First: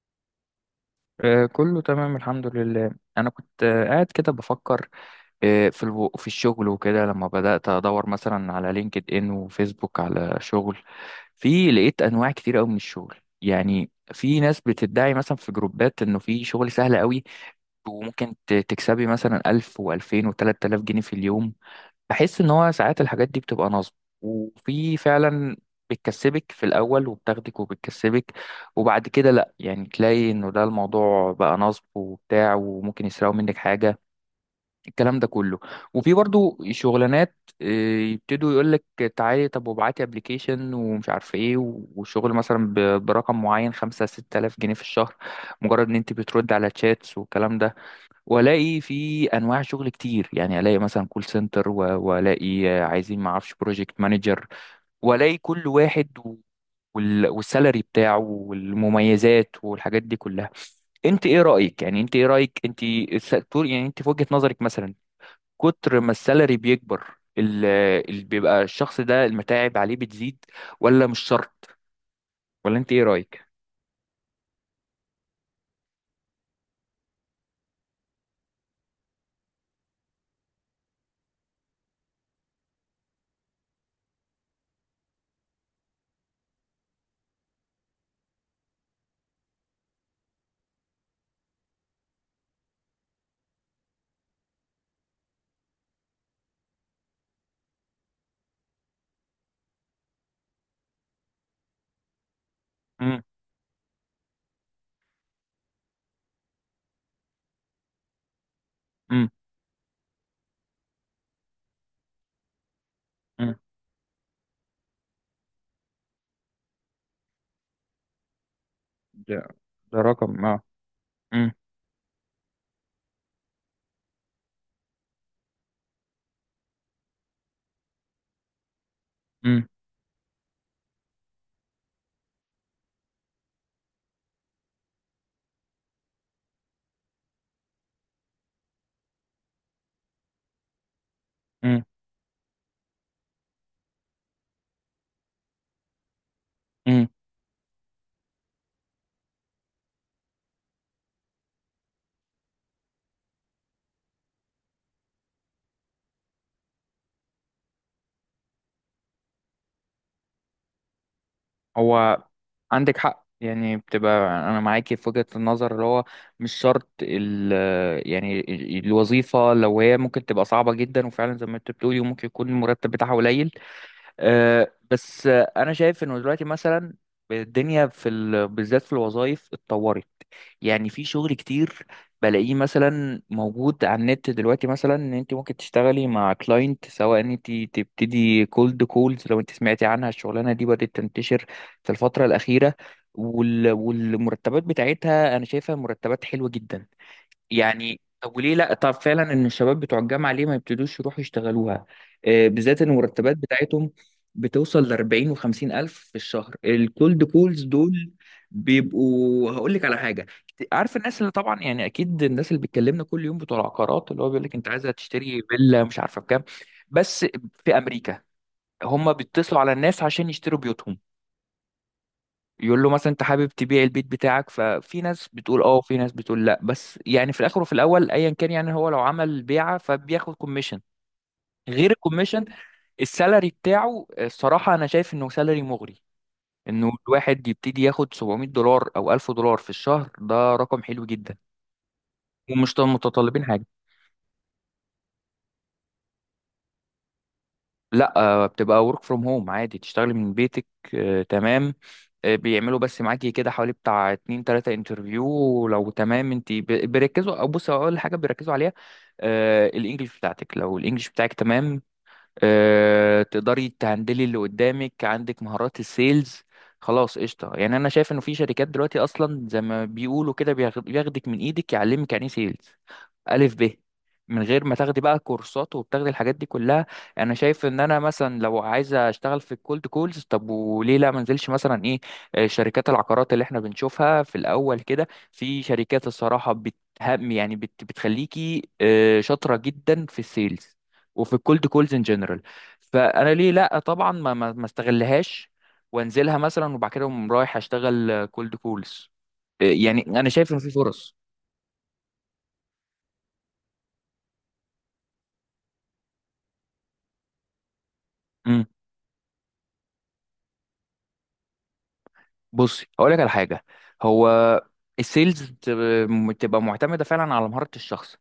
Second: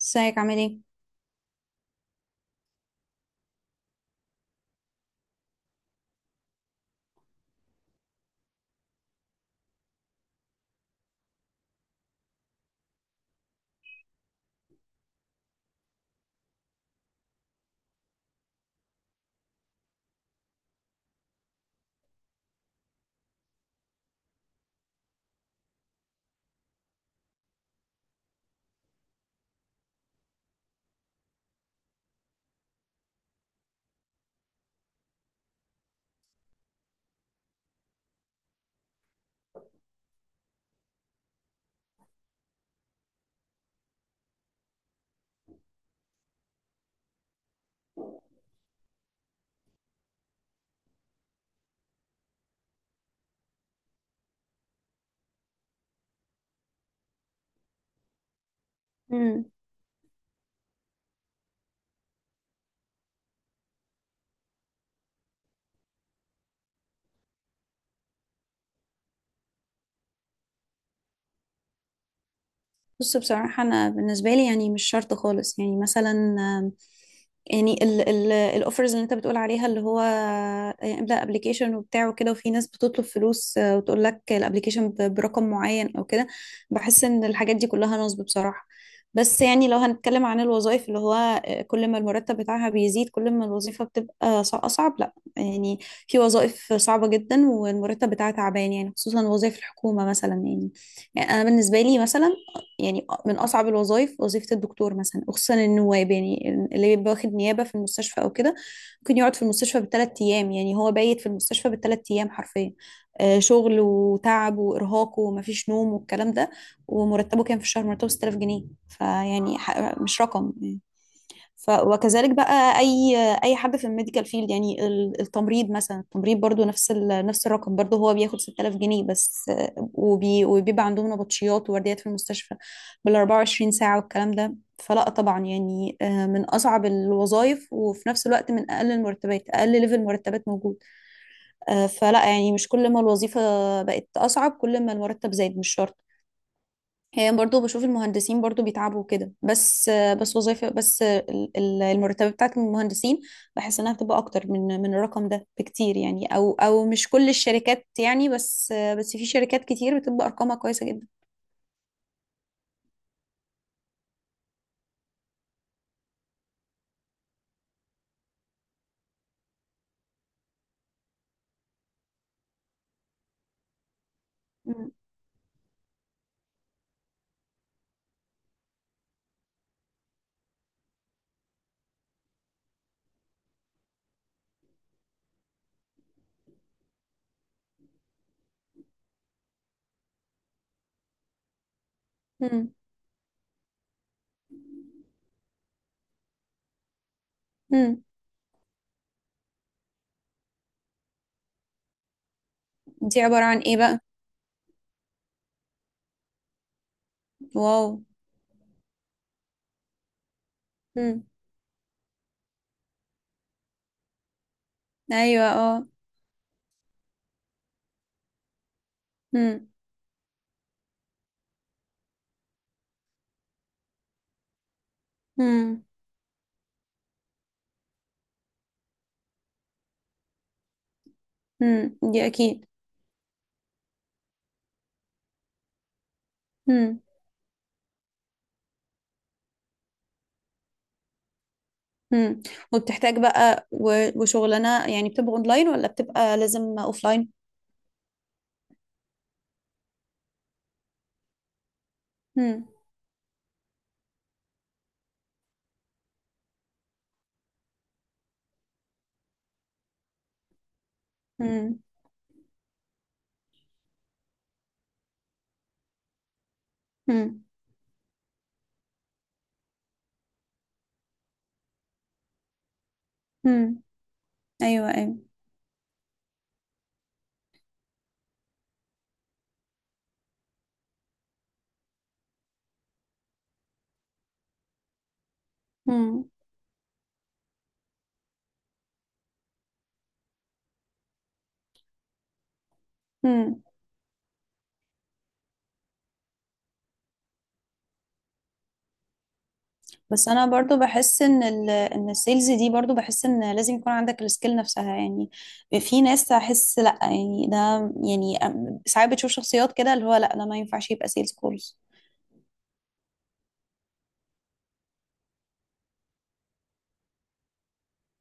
ازيك عامل ايه؟ كله تمام، الحمد لله. انا كنت قاعد كده بفكر. في الشغل وكده، لما بدأت ادور مثلا على لينكد ان وفيسبوك على شغل. في، لقيت انواع كتير قوي من الشغل. يعني في ناس بتدعي مثلا في جروبات، انه في شغل سهل قوي، وممكن تكسبي مثلا 1000 و2000 و3000 جنيه في اليوم. بحس ان هو ساعات الحاجات دي بتبقى نصب، وفي فعلا، بتكسبك في الاول، وبتاخدك، وبتكسبك. وبعد كده، لا يعني، تلاقي انه ده الموضوع بقى نصب وبتاع، وممكن يسرقوا منك حاجة. الكلام ده كله. وفي برضو شغلانات. آه، يبتدوا يقولك: تعالي طب وابعتي ابلكيشن، ومش عارف ايه، وشغل مثلا برقم معين، خمسة ستة آلاف جنيه في الشهر، مجرد ان انت بترد على تشاتس والكلام ده. والاقي في انواع شغل كتير، يعني الاقي مثلا كول سنتر، والاقي عايزين ما اعرفش بروجكت مانجر، والاقي كل واحد والسالري بتاعه مم. والمميزات والحاجات دي كلها. انت ايه رايك؟ يعني انت ايه رايك انت، يعني انت في وجهه نظرك مثلا، كتر ما السالري بيكبر، اللي بيبقى الشخص ده المتاعب عليه بتزيد، ولا مش شرط؟ ولا انت ايه بص رايك؟ بصراحة، أنا بالنسبة لي يعني مش شرط خالص. يعني مثلا يعني الأوفرز اللي أنت بتقول عليها، اللي هو املأ أبليكيشن وبتاع وكده، وفي ناس بتطلب فلوس، وتقول لك الأبليكيشن برقم معين أو كده. بحس إن الحاجات دي كلها نصب بصراحة. بس يعني لو هنتكلم عن الوظائف، اللي هو كل ما المرتب بتاعها بيزيد كل ما الوظيفة بتبقى أصعب، لا يعني، في وظائف صعبة جدا والمرتب بتاعها تعبان، يعني خصوصا وظائف الحكومة مثلا. يعني يعني انا بالنسبه لي مثلا، يعني امم. من أصعب الوظائف وظيفة الدكتور مثلا، وخصوصا النواب، يعني اللي بيبقى واخد نيابة في المستشفى أو كده. ممكن امم. يقعد في المستشفى بال3 أيام، يعني هو بايت في المستشفى بال3 أيام حرفيا. امم. شغل وتعب وإرهاق ومفيش نوم والكلام ده. ومرتبه كان في الشهر، مرتبه 6000 جنيه، ده. فيعني ده مش رقم، رقم. اه. امم. ف وكذلك بقى اي اي حد في الميديكال فيلد، يعني التمريض مثلا، التمريض برضو نفس نفس الرقم، برضو هو بياخد 6000 جنيه بس. امم. وبيبقى عندهم نبطشيات وورديات في المستشفى بال 24 ساعة والكلام ده. فلا طبعا يعني، من اصعب الوظائف وفي نفس الوقت من اقل المرتبات، اقل ليفل مرتبات موجود. امم. فلا يعني مش كل ما الوظيفة بقت اصعب كل ما المرتب زاد، مش شرط. امم. هي برضو بشوف المهندسين برضو بيتعبوا كده، بس وظيفة، بس المرتبة بتاعت المهندسين بحس انها بتبقى اكتر من الرقم ده بكتير، يعني او مش كل الشركات يعني، بس بس في شركات كتير بتبقى ارقامها كويسة جدا. هو عندك حق، يعني بتبقى، انا معاكي في وجهة النظر، اللي هو مش شرط ال... يعني الوظيفة لو هي ممكن تبقى صعبة جدا، وفعلا زي ما انت بتقولي، وممكن يكون المرتب بتاعها قليل. مم. بس انا شايف انه دلوقتي مثلا، الدنيا بالذات في الوظائف اتطورت. يعني في شغل كتير بلاقيه مثلا موجود على النت دلوقتي، مثلا ان انت ممكن تشتغلي مع كلاينت، سواء ان انت تبتدي كولد كولز، لو انت سمعتي عنها. الشغلانه دي بدات تنتشر في الفتره مم. الاخيره، والمرتبات بتاعتها انا شايفها مرتبات حلوه جدا. يعني مم. طب وليه لا؟ طب فعلا، ان الشباب بتوع الجامعه ليه ما يبتدوش يروحوا يشتغلوها؟ بالذات ان دي المرتبات عبارة عن ايه بتاعتهم بقى؟ بتوصل ل 40 و50 الف في الشهر، الكولد كولز واو. دول بيبقوا. هقول لك على حاجه، عارف الناس مم. اللي طبعا يعني، اكيد الناس اللي بتكلمنا كل يوم، بتوع العقارات، اللي هو بيقول لك انت عايزه تشتري ايوه فيلا اه. مش عارفه بكام؟ بس في امريكا، هم بيتصلوا مم. على الناس عشان يشتروا بيوتهم. يقول له مثلا: انت حابب تبيع البيت بتاعك؟ ففي ناس بتقول اه، مم. وفي ناس بتقول لا، بس يعني في الاخر وفي الاول ايا كان، يعني هو لو عمل بيعه فبياخد كوميشن. غير مم. دي الكوميشن، اكيد. السالري بتاعه الصراحه انا شايف انه سالري مغري، انه مم. الواحد يبتدي ياخد 700 دولار او 1000 دولار في الشهر، ده رقم حلو جدا، مم. ومش وبتحتاج متطلبين حاجه. بقى، وشغلانة يعني بتبقى اونلاين ولا بتبقى لازم اوفلاين؟ لا، بتبقى ورك فروم هوم، عادي تشتغلي من بيتك. تمام. مم. بيعملوا بس معاكي كده حوالي بتاع اتنين تلاتة انترفيو، ولو تمام انت بيركزوا، او بص اول حاجة بيركزوا عليها، الانجليش بتاعتك. لو الانجليش بتاعك مم. تمام، تقدري تهندلي اللي قدامك، عندك مهارات السيلز، خلاص مم. قشطة. يعني انا شايف انه في شركات دلوقتي اصلا، زي ما بيقولوا كده، بياخدك من ايدك، يعلمك يعني إيه سيلز، ألف ب، مم. من غير ما ايوه تاخدي ايوه. بقى كورسات وبتاخدي الحاجات دي كلها. انا شايف ان انا مثلا لو عايزه اشتغل في الكولد كولز، طب وليه لا منزلش مثلا ايه؟ شركات العقارات اللي احنا بنشوفها في الاول كده، في شركات امم. الصراحه بتهم، يعني بتخليكي شاطره جدا في السيلز وفي الكولد كولز ان جنرال. فانا ليه امم. لا، طبعا ما استغلهاش، وانزلها مثلا، وبعد كده أقوم رايح اشتغل كولد كولز. يعني انا بس انا شايف ان في برضو فرص. بحس ان ال، ان السيلز دي، برضو بحس ان لازم يكون عندك السكيل نفسها يعني. في ناس احس لا يعني، ده يعني ساعات بتشوف شخصيات كده اللي هو لا، ده ما ينفعش يبقى سيلز خالص. بصي هقول لك على حاجه، هو السيلز بتبقى معتمده فعلا على مهاره الشخص،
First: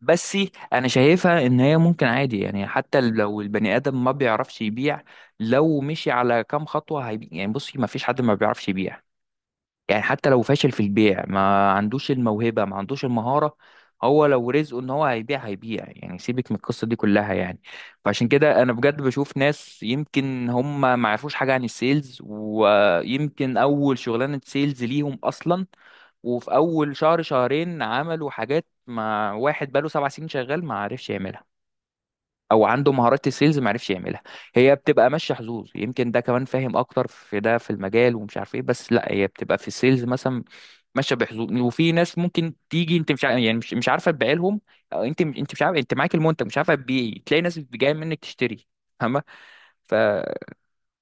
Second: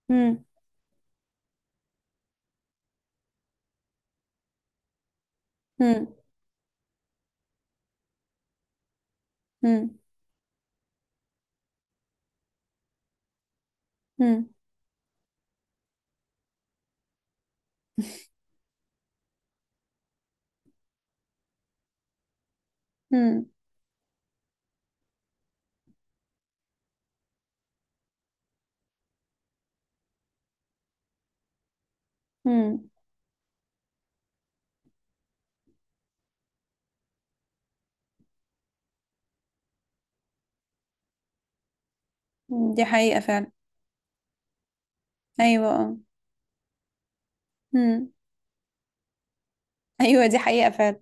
بس امم. انا شايفها ان هي ممكن عادي، يعني حتى لو البني ادم ما بيعرفش يبيع، لو امم. مشي على كام خطوه هيبيع. يعني بصي، ما فيش حد ما بيعرفش يبيع. امم. يعني حتى لو فاشل في البيع، ما عندوش الموهبة، ما عندوش المهارة، هو امم. لو رزقه ان هو هيبيع، هيبيع، يعني سيبك من القصة دي كلها يعني. فعشان كده انا بجد بشوف ناس، يمكن هم ما يعرفوش حاجة عن السيلز، امم. ويمكن اول شغلانة سيلز ليهم اصلا، وفي اول شهر شهرين عملوا حاجات ما واحد بقاله 7 سنين شغال ما عرفش يعملها، او عنده مهارات السيلز ما عرفش يعملها. هي بتبقى ماشيه حظوظ، يمكن ده كمان فاهم اكتر في ده في المجال ومش عارف ايه، بس لا، هي بتبقى في السيلز مثلا ماشيه بحظوظ، وفي ناس ممكن دي تيجي انت حقيقة مش عارف، فعلا. يعني مش عارفه تبيع لهم. أو انت مش عارف، انت ايوه. معاك المنتج مش عارفه تبيعي، تلاقي ناس جايه امم. منك تشتري، فاهمه؟ ف... ايوه دي حقيقة فعلا.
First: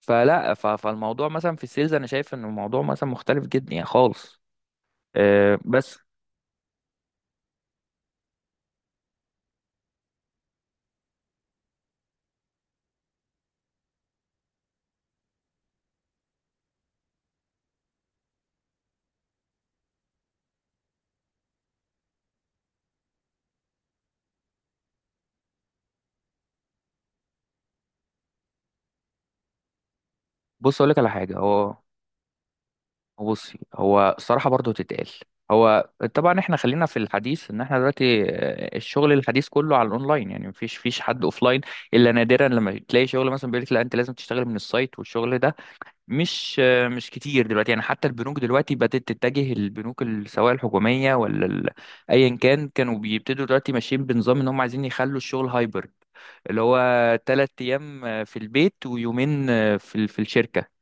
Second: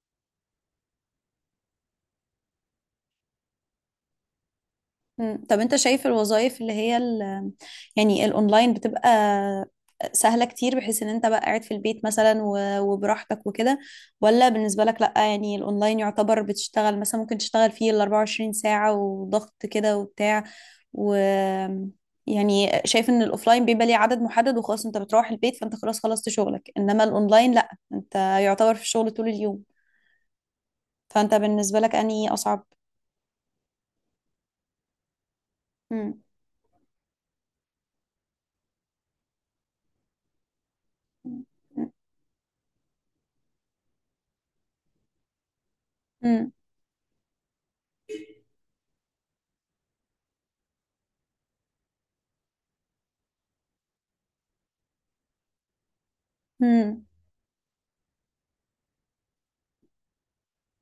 فلا، فالموضوع مثلا في السيلز، انا شايف ان الموضوع مثلا مختلف جدا يعني خالص. مم. أه، طب انت بس شايف الوظائف اللي هي ال، يعني الاونلاين بتبقى سهلة كتير بحيث ان انت بقى قاعد في البيت مثلا وبراحتك وكده؟ ولا بالنسبة لك لا يعني الاونلاين يعتبر بتشتغل، مثلا ممكن تشتغل فيه ال 24 ساعة وضغط كده وبتاع؟ و يعني شايف ان الاوفلاين بيبقى ليه عدد محدد وخلاص، انت بتروح البيت فانت خلاص خلصت شغلك، انما الاونلاين لا، انت يعتبر في الشغل طول اليوم. بص اقول لك على فانت حاجه. هو بالنسبة لك انهي اصعب؟ بصي، هو الصراحة برضو تتقال. هو مم. طبعا احنا خلينا في الحديث، ان احنا دلوقتي الشغل الحديث كله على الاونلاين، يعني مفيش حد اوفلاين، الا نادرا لما تلاقي شغل مثلا بيقول لك: لا، انت لازم تشتغل من السايت. والشغل ده مم. مش مش كتير دلوقتي، يعني حتى البنوك دلوقتي بدأت تتجه، البنوك سواء الحكومية ولا ايا كان، كانوا بيبتدوا دلوقتي ماشيين بنظام ان هم عايزين يخلوا الشغل هايبرد، اللي هو مم. تلات ايام في البيت، ويومين في الشركة.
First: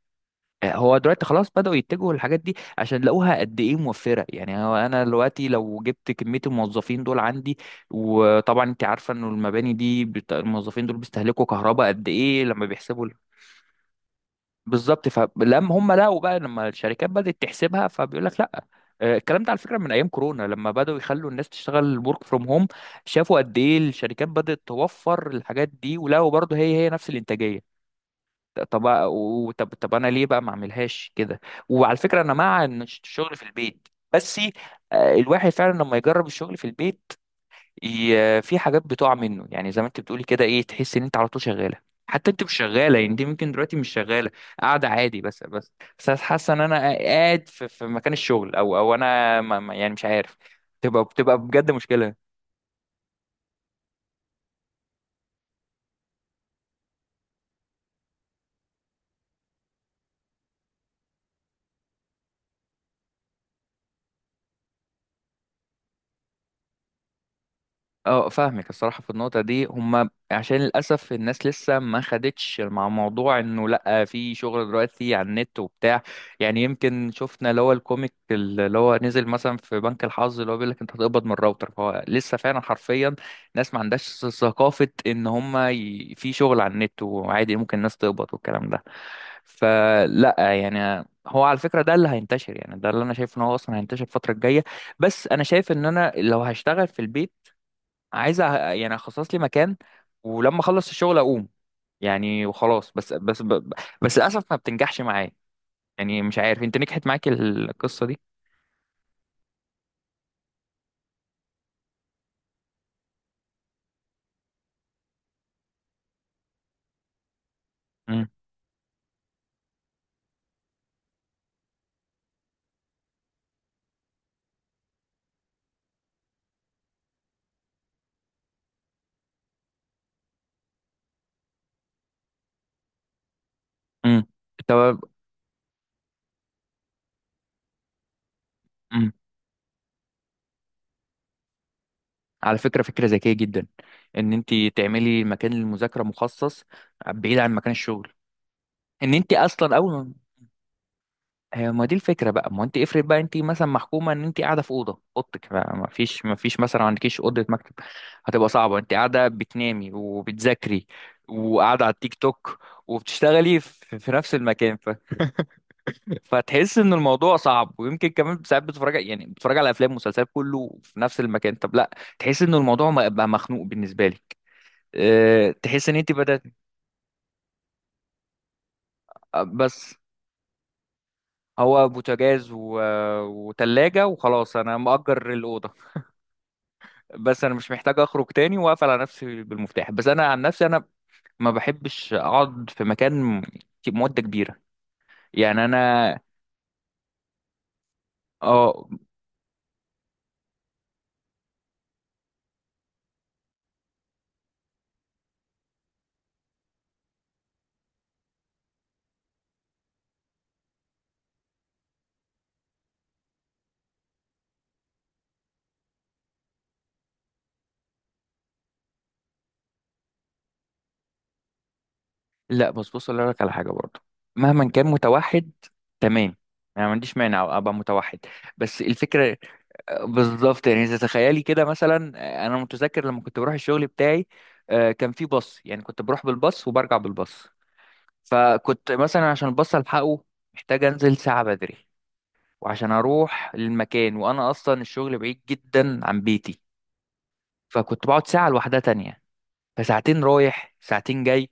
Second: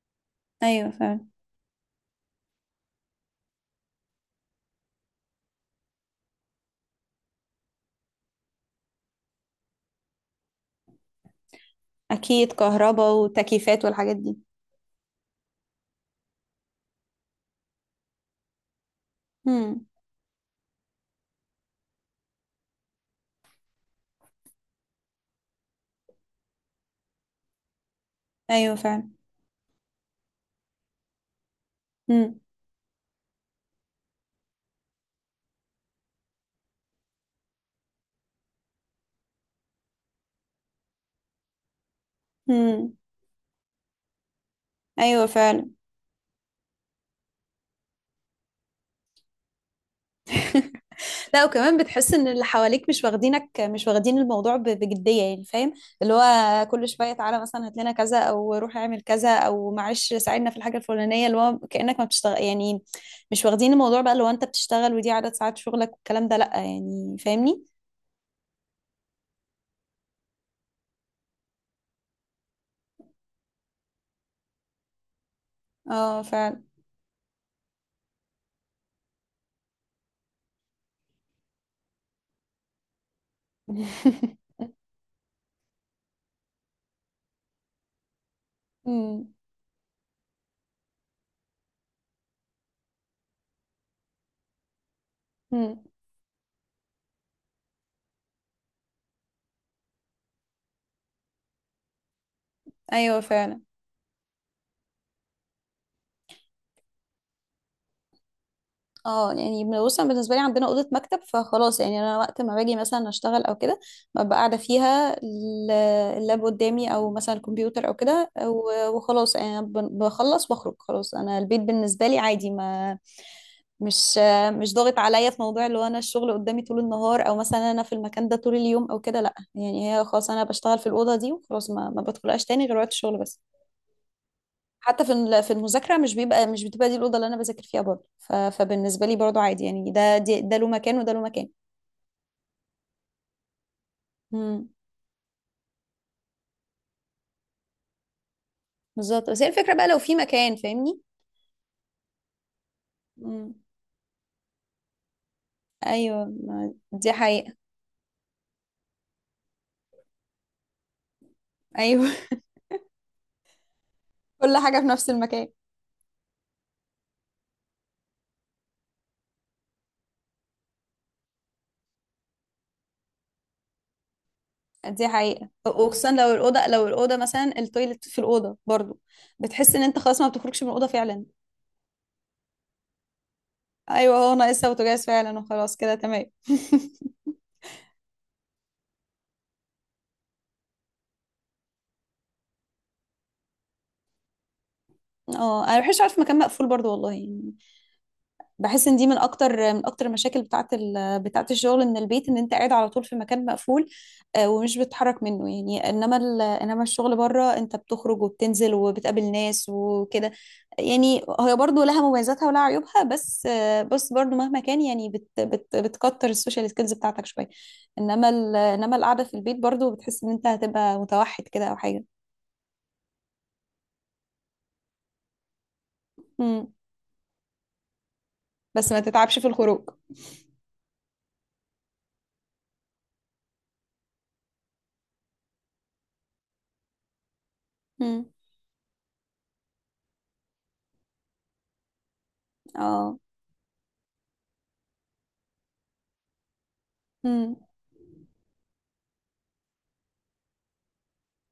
ايوه هو دلوقتي فعلا. خلاص بدأوا يتجهوا للحاجات دي، عشان لقوها قد ايه موفرة. يعني هو انا دلوقتي لو جبت كمية الموظفين دول عندي، وطبعا انت عارفة انه المباني دي الموظفين دول بيستهلكوا كهرباء قد ايه، اكيد، لما بيحسبوا كهرباء وتكييفات والحاجات دي. بالظبط، فلما هم لقوا بقى، لما الشركات بدأت تحسبها، فبيقول لك لا. الكلام ده على فكرة امم. من ايام كورونا، لما بدأوا يخلوا الناس تشتغل ورك فروم هوم، شافوا قد ايه الشركات بدأت توفر الحاجات دي، ولقوا برضه هي نفس الانتاجية. ايوه فعلا. طب انا ليه بقى ما اعملهاش كده؟ وعلى فكره، انا امم. مع ان الشغل في البيت، بس الواحد فعلا لما يجرب الشغل في البيت، في حاجات بتقع منه، يعني زي ما انت بتقولي كده، ايه، تحس ان انت على طول شغاله، حتى انت مش امم. شغاله. يعني انت ممكن دلوقتي مش شغاله، قاعده عادي، ايوه بس بس فعلا. بس حاسه ان انا قاعد في مكان الشغل، او انا يعني مش عارف. بتبقى لا، بجد وكمان بتحس مشكله. ان اللي حواليك مش واخدينك، مش واخدين الموضوع بجديه، يعني فاهم، اللي هو كل شويه تعالى مثلا هات لنا كذا، او روح اعمل كذا، او معلش ساعدنا في الحاجه الفلانيه، اللي هو كانك ما بتشتغل يعني. مش واخدين الموضوع بقى اللي هو انت بتشتغل، ودي عدد ساعات شغلك والكلام ده، لا يعني، فاهمني؟ اه فاهمك الصراحة في النقطة دي. هما عشان للأسف الناس لسه ما خدتش مع موضوع انه لأ، في شغل دلوقتي على النت وبتاع. اه يعني فعلا. يمكن شفنا اللي هو الكوميك اللي هو نزل مثلا في بنك الحظ، اللي هو بيقول لك انت هتقبض من الراوتر. فهو لسه فعلا حرفيا، ناس ما عندهاش ثقافة ان هما في شغل على النت وعادي ممكن الناس تقبض والكلام ده. امم. فلا يعني، هو على فكرة ده اللي هينتشر، يعني ده اللي انا شايف ان هو اصلا هينتشر الفترة الجاية. بس انا شايف امم. ان انا لو هشتغل في البيت، عايز يعني اخصص لي مكان، ولما اخلص الشغل اقوم، يعني وخلاص، بس ايوه بس فعلا. ب- بس للاسف ما بتنجحش معايا. يعني مش عارف، انت نجحت معاك القصه دي؟ اه يعني بص انا بالنسبه لي عندنا اوضه مكتب، فخلاص يعني انا وقت ما باجي مثلا اشتغل او كده، ببقى قاعده فيها اللاب قدامي، او مثلا الكمبيوتر او امم. كده، وخلاص يعني انا بخلص واخرج. خلاص انا البيت بالنسبه لي عادي، ما مش مش ضاغط عليا في موضوع اللي هو انا الشغل قدامي طول النهار، او مثلا انا في المكان ده طول اليوم او كده. لا يعني هي خلاص، انا بشتغل في الاوضه دي وخلاص، ما بدخلهاش تاني غير وقت الشغل بس. امم. طب. حتى في في المذاكره مش بتبقى دي الاوضه اللي انا بذاكر فيها برضه، فبالنسبه امم. لي برضه عادي يعني، ده ده له مكان وده له مكان. على فكره، فكره ذكيه جدا، ان انت امم. تعملي مكان للمذاكره مخصص، بعيد عن مكان الشغل. ان بالظبط، انت بس هي الفكره اصلا بقى لو اول، في مكان، فاهمني. هي ما دي الفكره بقى. ما انت افرض بقى انت امم. مثلا محكومه، ان انت قاعده في اوضه، اوضتك بقى ما فيش ايوه ما فيش مثلا دي عندكيش اوضه حقيقه. مكتب، هتبقى صعبه. انت قاعده بتنامي وبتذاكري، وقاعده على ايوه. التيك توك، وبتشتغلي في نفس كل المكان حاجه في نفس المكان. فتحس ان الموضوع صعب، ويمكن كمان ساعات بتتفرج، يعني بتتفرج على افلام ومسلسلات، كله في نفس المكان. طب لا، تحس ان الموضوع بقى مخنوق بالنسبه لك. دي حقيقه، تحس ان وخصوصا انت لو بدأت، الاوضه، لو الاوضه مثلا التويلت في الاوضه برضه، بتحس ان بس انت خلاص ما بتخرجش من الاوضه فعلا. هو بوتاجاز وتلاجة، ايوه، هو وخلاص ناقصها انا بوتاجاز مأجر فعلا الأوضة، وخلاص كده تمام. بس انا مش محتاج اخرج تاني واقفل على نفسي بالمفتاح. بس انا عن نفسي، انا ما بحبش اقعد في مكان مده كبيره. اه، يعني انا ما بحبش انا، اقعد في مكان مقفول برضه، والله يعني. اه، بحس ان دي من اكتر، من اكتر المشاكل بتاعت بتاعت الشغل من البيت، ان انت قاعد على طول في مكان مقفول، ومش بتتحرك منه يعني. انما انما الشغل بره، انت بتخرج وبتنزل وبتقابل ناس وكده، يعني هي برضو لها مميزاتها ولها عيوبها. بس بس برضو مهما كان يعني، بتكتر السوشيال سكيلز بتاعتك شويه، انما انما القعده في البيت برضو بتحس ان انت هتبقى متوحد كده او حاجه. لا، بص اقول لك على حاجه برضو، مهما كان متوحد، تمام، مم. انا ما عنديش مانع ابقى متوحد، بس بس ما الفكره تتعبش في الخروج. بالظبط، يعني اذا تخيلي كده مثلا. انا متذكر لما كنت بروح الشغل بتاعي، كان في باص، يعني كنت بروح بالباص وبرجع بالباص. مم. فكنت مثلا عشان الباص الحقه، محتاج انزل ساعه بدري، وعشان اه. اروح للمكان، وانا اصلا الشغل بعيد جدا عن بيتي، مم. فكنت بقعد ساعة لوحدها تانية. فساعتين رايح، ساعتين جاي،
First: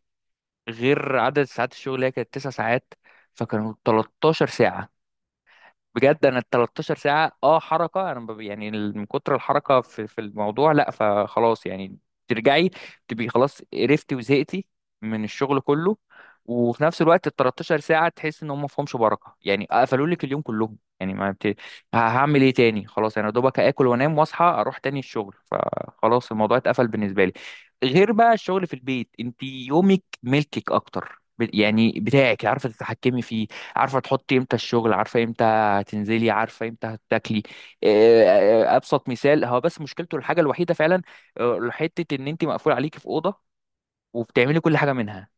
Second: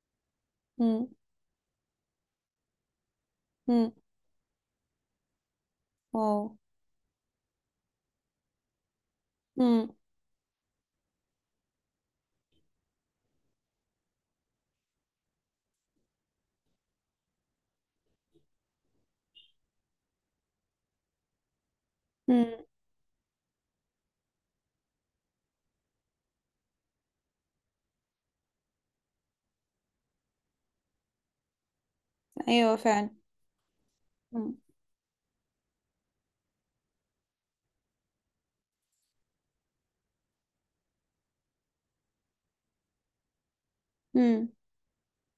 مم. غير عدد ساعات الشغل اللي هي كانت 9 ساعات، فكانوا مم. 13 ساعة. بجد انا واو. ال 13 ساعه، اه حركه، انا يعني من كتر الحركه في الموضوع، لا، فخلاص يعني، ترجعي تبقي خلاص قرفتي وزهقتي من الشغل كله. وفي نفس الوقت ال 13 ساعه تحس ان هم ما فيهمش بركه، يعني قفلوا لك اليوم كلهم، يعني ما بت... ه- هعمل مم. ايه تاني؟ خلاص انا دوبك اكل وانام واصحى اروح تاني الشغل، فخلاص الموضوع اتقفل بالنسبه لي. غير بقى الشغل في البيت، انت يومك ملكك اكتر، يعني بتاعك، عارفه ايوه فعلا. تتحكمي فيه، عارفه تحطي امتى مم. الشغل، عارفه هتنزلي، عارفه امتى هتاكلي. آه، ابسط مثال، هو بس مشكلته الحاجه الوحيده فعلا، حته ان انت مقفول عليكي في اوضه، مم. وبتعملي كل حاجه منها،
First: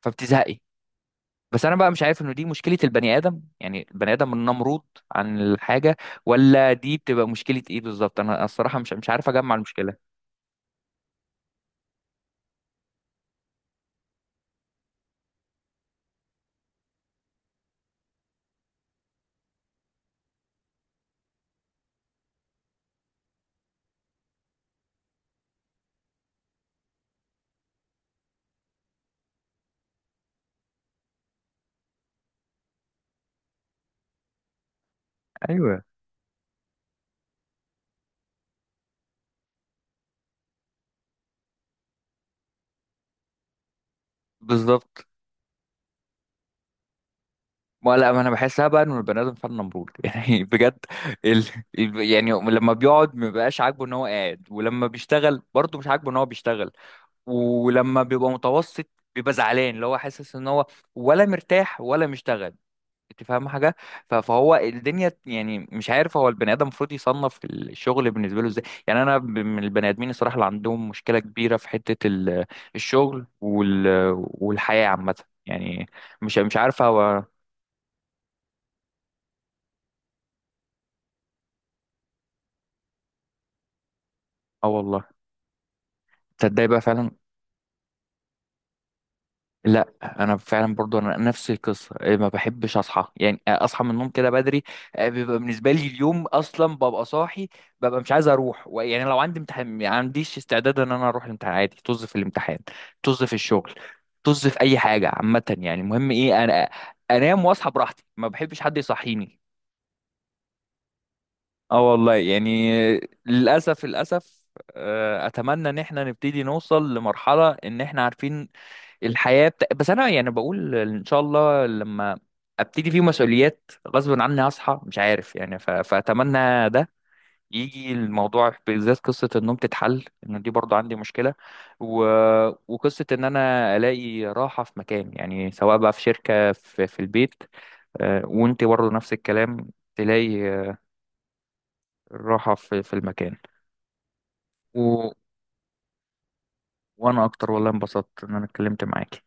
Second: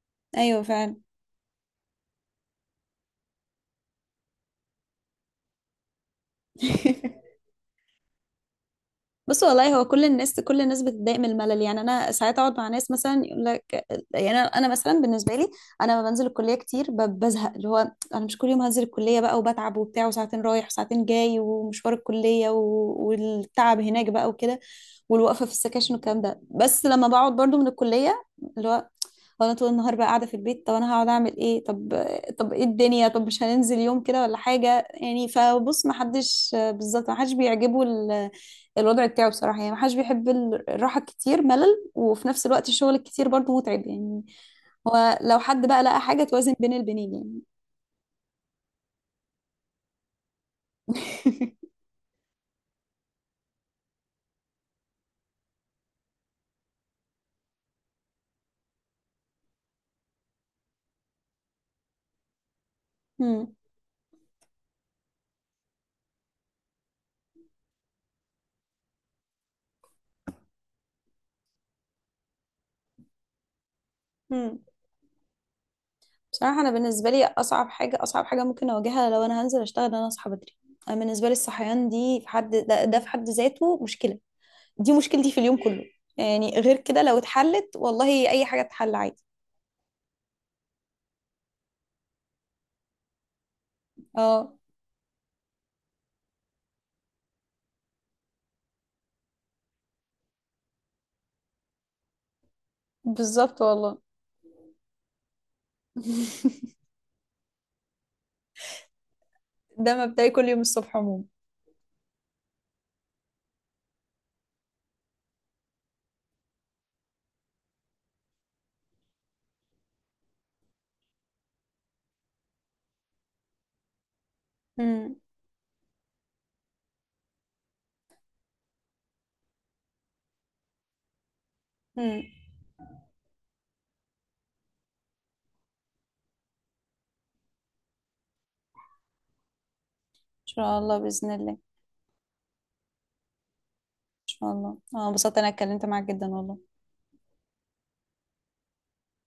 فبتزهقي. ايوه فعلا. بس انا بقى مش عارف انه دي مشكله البني ادم، يعني البني ادم النمرود عن الحاجه، ولا دي بتبقى مشكله ايه بالظبط؟ انا الصراحه مش عارف بص اجمع والله هو كل المشكله. الناس كل الناس بتتضايق من الملل، يعني انا ساعات اقعد مع ناس مثلا يقول لك، يعني أنا مثلا بالنسبه لي، انا لما بنزل الكليه كتير بزهق، اللي هو انا مش كل يوم هنزل الكليه بقى وبتعب وبتاع وساعتين رايح وساعتين جاي ومشوار الكليه والتعب هناك بقى وكده والوقفه في السكاشن والكلام ده. بس لما بقعد برضو من الكليه، اللي هو وانا طول النهار بقى قاعده في البيت، طب انا هقعد اعمل ايه؟ طب طب ايه الدنيا، طب مش هننزل يوم كده ولا حاجه يعني؟ ايوه فبص، ما حدش بالظبط، ما حدش بيعجبه الوضع بتاعه بصراحه، يعني ما حدش بيحب الراحه الكتير ملل، وفي نفس الوقت الشغل الكتير برضو متعب يعني. بالظبط. هو لو حد بقى لقى حاجه توازن بين البنين يعني. ما لا، ما انا بحسها بقى انه البني ادم فعلا نمرود يعني بجد. ال... يعني لما بيقعد ما بيبقاش عاجبه ان هو قاعد، ولما بيشتغل برضه مش عاجبه ان هو بيشتغل، ولما بيبقى متوسط بيبقى زعلان، اللي هو حاسس ان هو ولا مرتاح ولا مشتغل. انت فاهم مم. حاجه؟ فهو الدنيا يعني مش عارف، هو البني ادم المفروض يصنف الشغل بالنسبه له ازاي؟ يعني انا من البني ادمين الصراحه اللي عندهم مشكله كبيره في حته الشغل مم. والحياه عامه. يعني مش بصراحه انا عارف بالنسبه هو، لي اصعب حاجه ممكن اواجهها لو انا هنزل اشتغل، ان انا اصحى بدري. انا بالنسبه لي الصحيان دي في حد ده في حد ذاته مشكله. اه دي والله. مشكلتي في اليوم كله، يعني تصدق غير بقى كده فعلا، لو اتحلت والله اي حاجه تتحل عادي. لا انا فعلا برضو، انا نفس القصه، إيه، ما بحبش اصحى، يعني اصحى من النوم كده اه بدري. بيبقى بالنسبه لي اليوم اصلا، ببقى صاحي، ببقى مش عايز اروح يعني، لو عندي امتحان ما عنديش استعداد ان انا اروح الامتحان، عادي طز في الامتحان، طز في بالظبط الشغل، والله. طز في اي حاجه عامه. يعني المهم ايه، انا انام واصحى براحتي، ما بحبش حد يصحيني. ده مبدئي كل يوم الصبح عموما. اه والله يعني. للاسف، للاسف. اتمنى ان احنا نبتدي نوصل لمرحله، ان احنا عارفين الحياة بس أنا يعني بقول إن شاء الله لما أبتدي فيه مسؤوليات غصب عني هصحى، مش امم. عارف يعني، فأتمنى ده يجي الموضوع، بالذات قصة النوم تتحل، إن دي برضو عندي مشكلة، و... امم. ان وقصة إن أنا ألاقي راحة في مكان، يعني سواء بقى في شركة، في البيت، وأنت برضو نفس الكلام، تلاقي شاء الله باذن الله. ان راحة في المكان، شاء الله اه، و... انبسطت انا اتكلمت معاك جدا والله. وأنا أكتر والله، انبسطت إن أنا اتكلمت معاكي.